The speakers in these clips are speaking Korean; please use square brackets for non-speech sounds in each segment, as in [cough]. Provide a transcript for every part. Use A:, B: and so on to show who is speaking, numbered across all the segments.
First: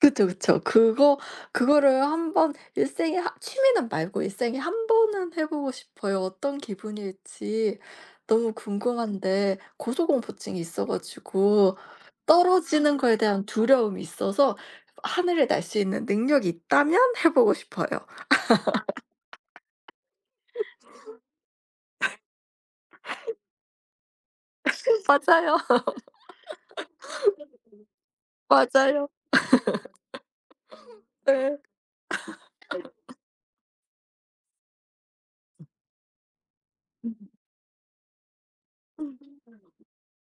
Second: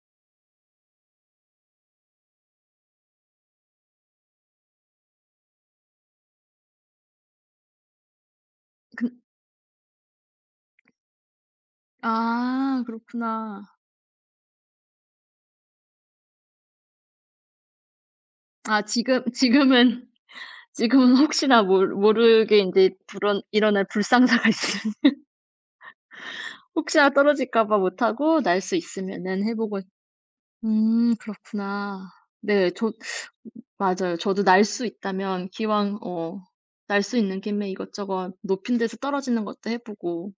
A: 그쵸, 그쵸. 그거, 그거를 1 번 일생에 한 취미는 말고 일생에 1 번은 해 보고 싶어요. 어떤 기분일지 너무
B: 그
A: 궁금한데 고소공포증이 있어 가지고
B: 아
A: 떨어지는 것에 대한
B: 그렇구나.
A: 두려움이 있어서 하늘을 날 수 있는 능력이 있다면 해 보고 싶어요.
B: 아 지금 지금은 지금은 혹시나 모르 모르게 인제
A: [laughs]
B: 불언 일어날 불상사가 있으면.
A: [laughs] 맞아요.
B: [laughs] 혹시나 떨어질까봐 못하고 날 수
A: 맞아요.
B: 있으면은 해 보고 음
A: 네.
B: 그렇구나. 네 저
A: [laughs]
B: 맞아요. 저도 날 수 있다면
A: 음.
B: 기왕 어 날 수
A: 음.
B: 있는 김에 이것저것 높은 데서 떨어지는 것도 해
A: [unintelligible]
B: 보고.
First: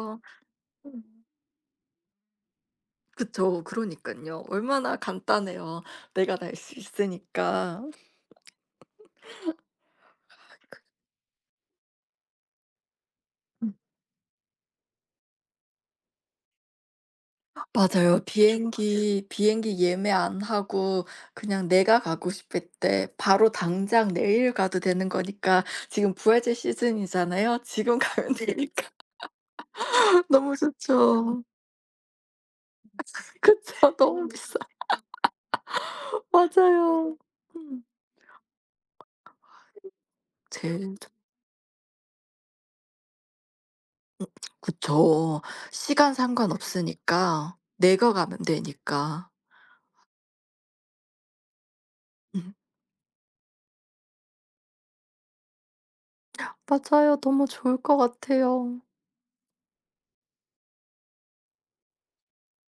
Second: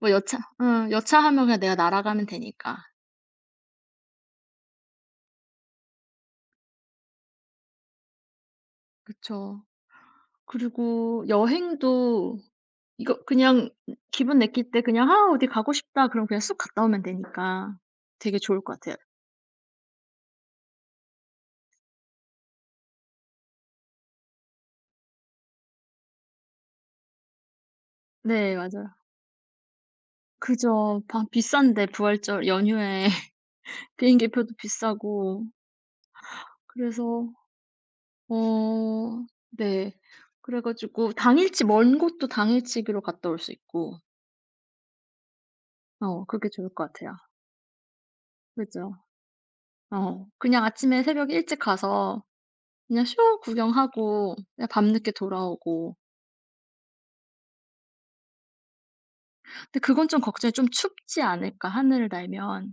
B: 뭐 여차 응
A: 음.
B: 여차하면 그냥 내가 날아가면 되니까.
A: 그쵸 그러니깐요 얼마나 간단해요 내가 날 수 있으니까.
B: 그쵸.
A: [laughs] 아 그
B: 그리고 여행도 이거 그냥
A: 음.
B: 기분 내킬 때 그냥 '하 어디 가고 싶다.' 그러면 그냥 쑥 갔다 오면
A: 아
B: 되니까
A: 맞아요.
B: 되게 좋을 것 같아요.
A: 비행기 비행기 예매 안 하고 그냥 내가 가고 싶을 때 바로 당장 내일 가도 되는 거니까 지금 부활절 시즌이잖아요. 지금 가면
B: 네 맞아요.
A: 되니까 [laughs] 너무
B: 그죠. 다
A: 좋죠.
B: 비싼데 부활절 연휴에 [laughs]
A: 그쵸. 너무
B: 비행기표도
A: 비싸.
B: 비싸고.
A: [laughs] 맞아요.
B: 그래서
A: 음
B: 어 네. 그래
A: 제일 좋
B: 가지고 당일치 먼 곳도 당일치기로 갔다 올 수 있고.
A: 음 그쵸 시간
B: 어 그게
A: 상관
B: 좋을 것 같아요.
A: 없으니까 내가 가면
B: 그죠.
A: 되니까.
B: 어 그냥 아침에 새벽 일찍 가서
A: 음.
B: 그냥 쇼 구경하고 그냥 밤 늦게 돌아오고.
A: 맞아요. 너무 좋을 것 같아요.
B: 근데 그건 좀 걱정이 좀 춥지 않을까 하늘을 날면.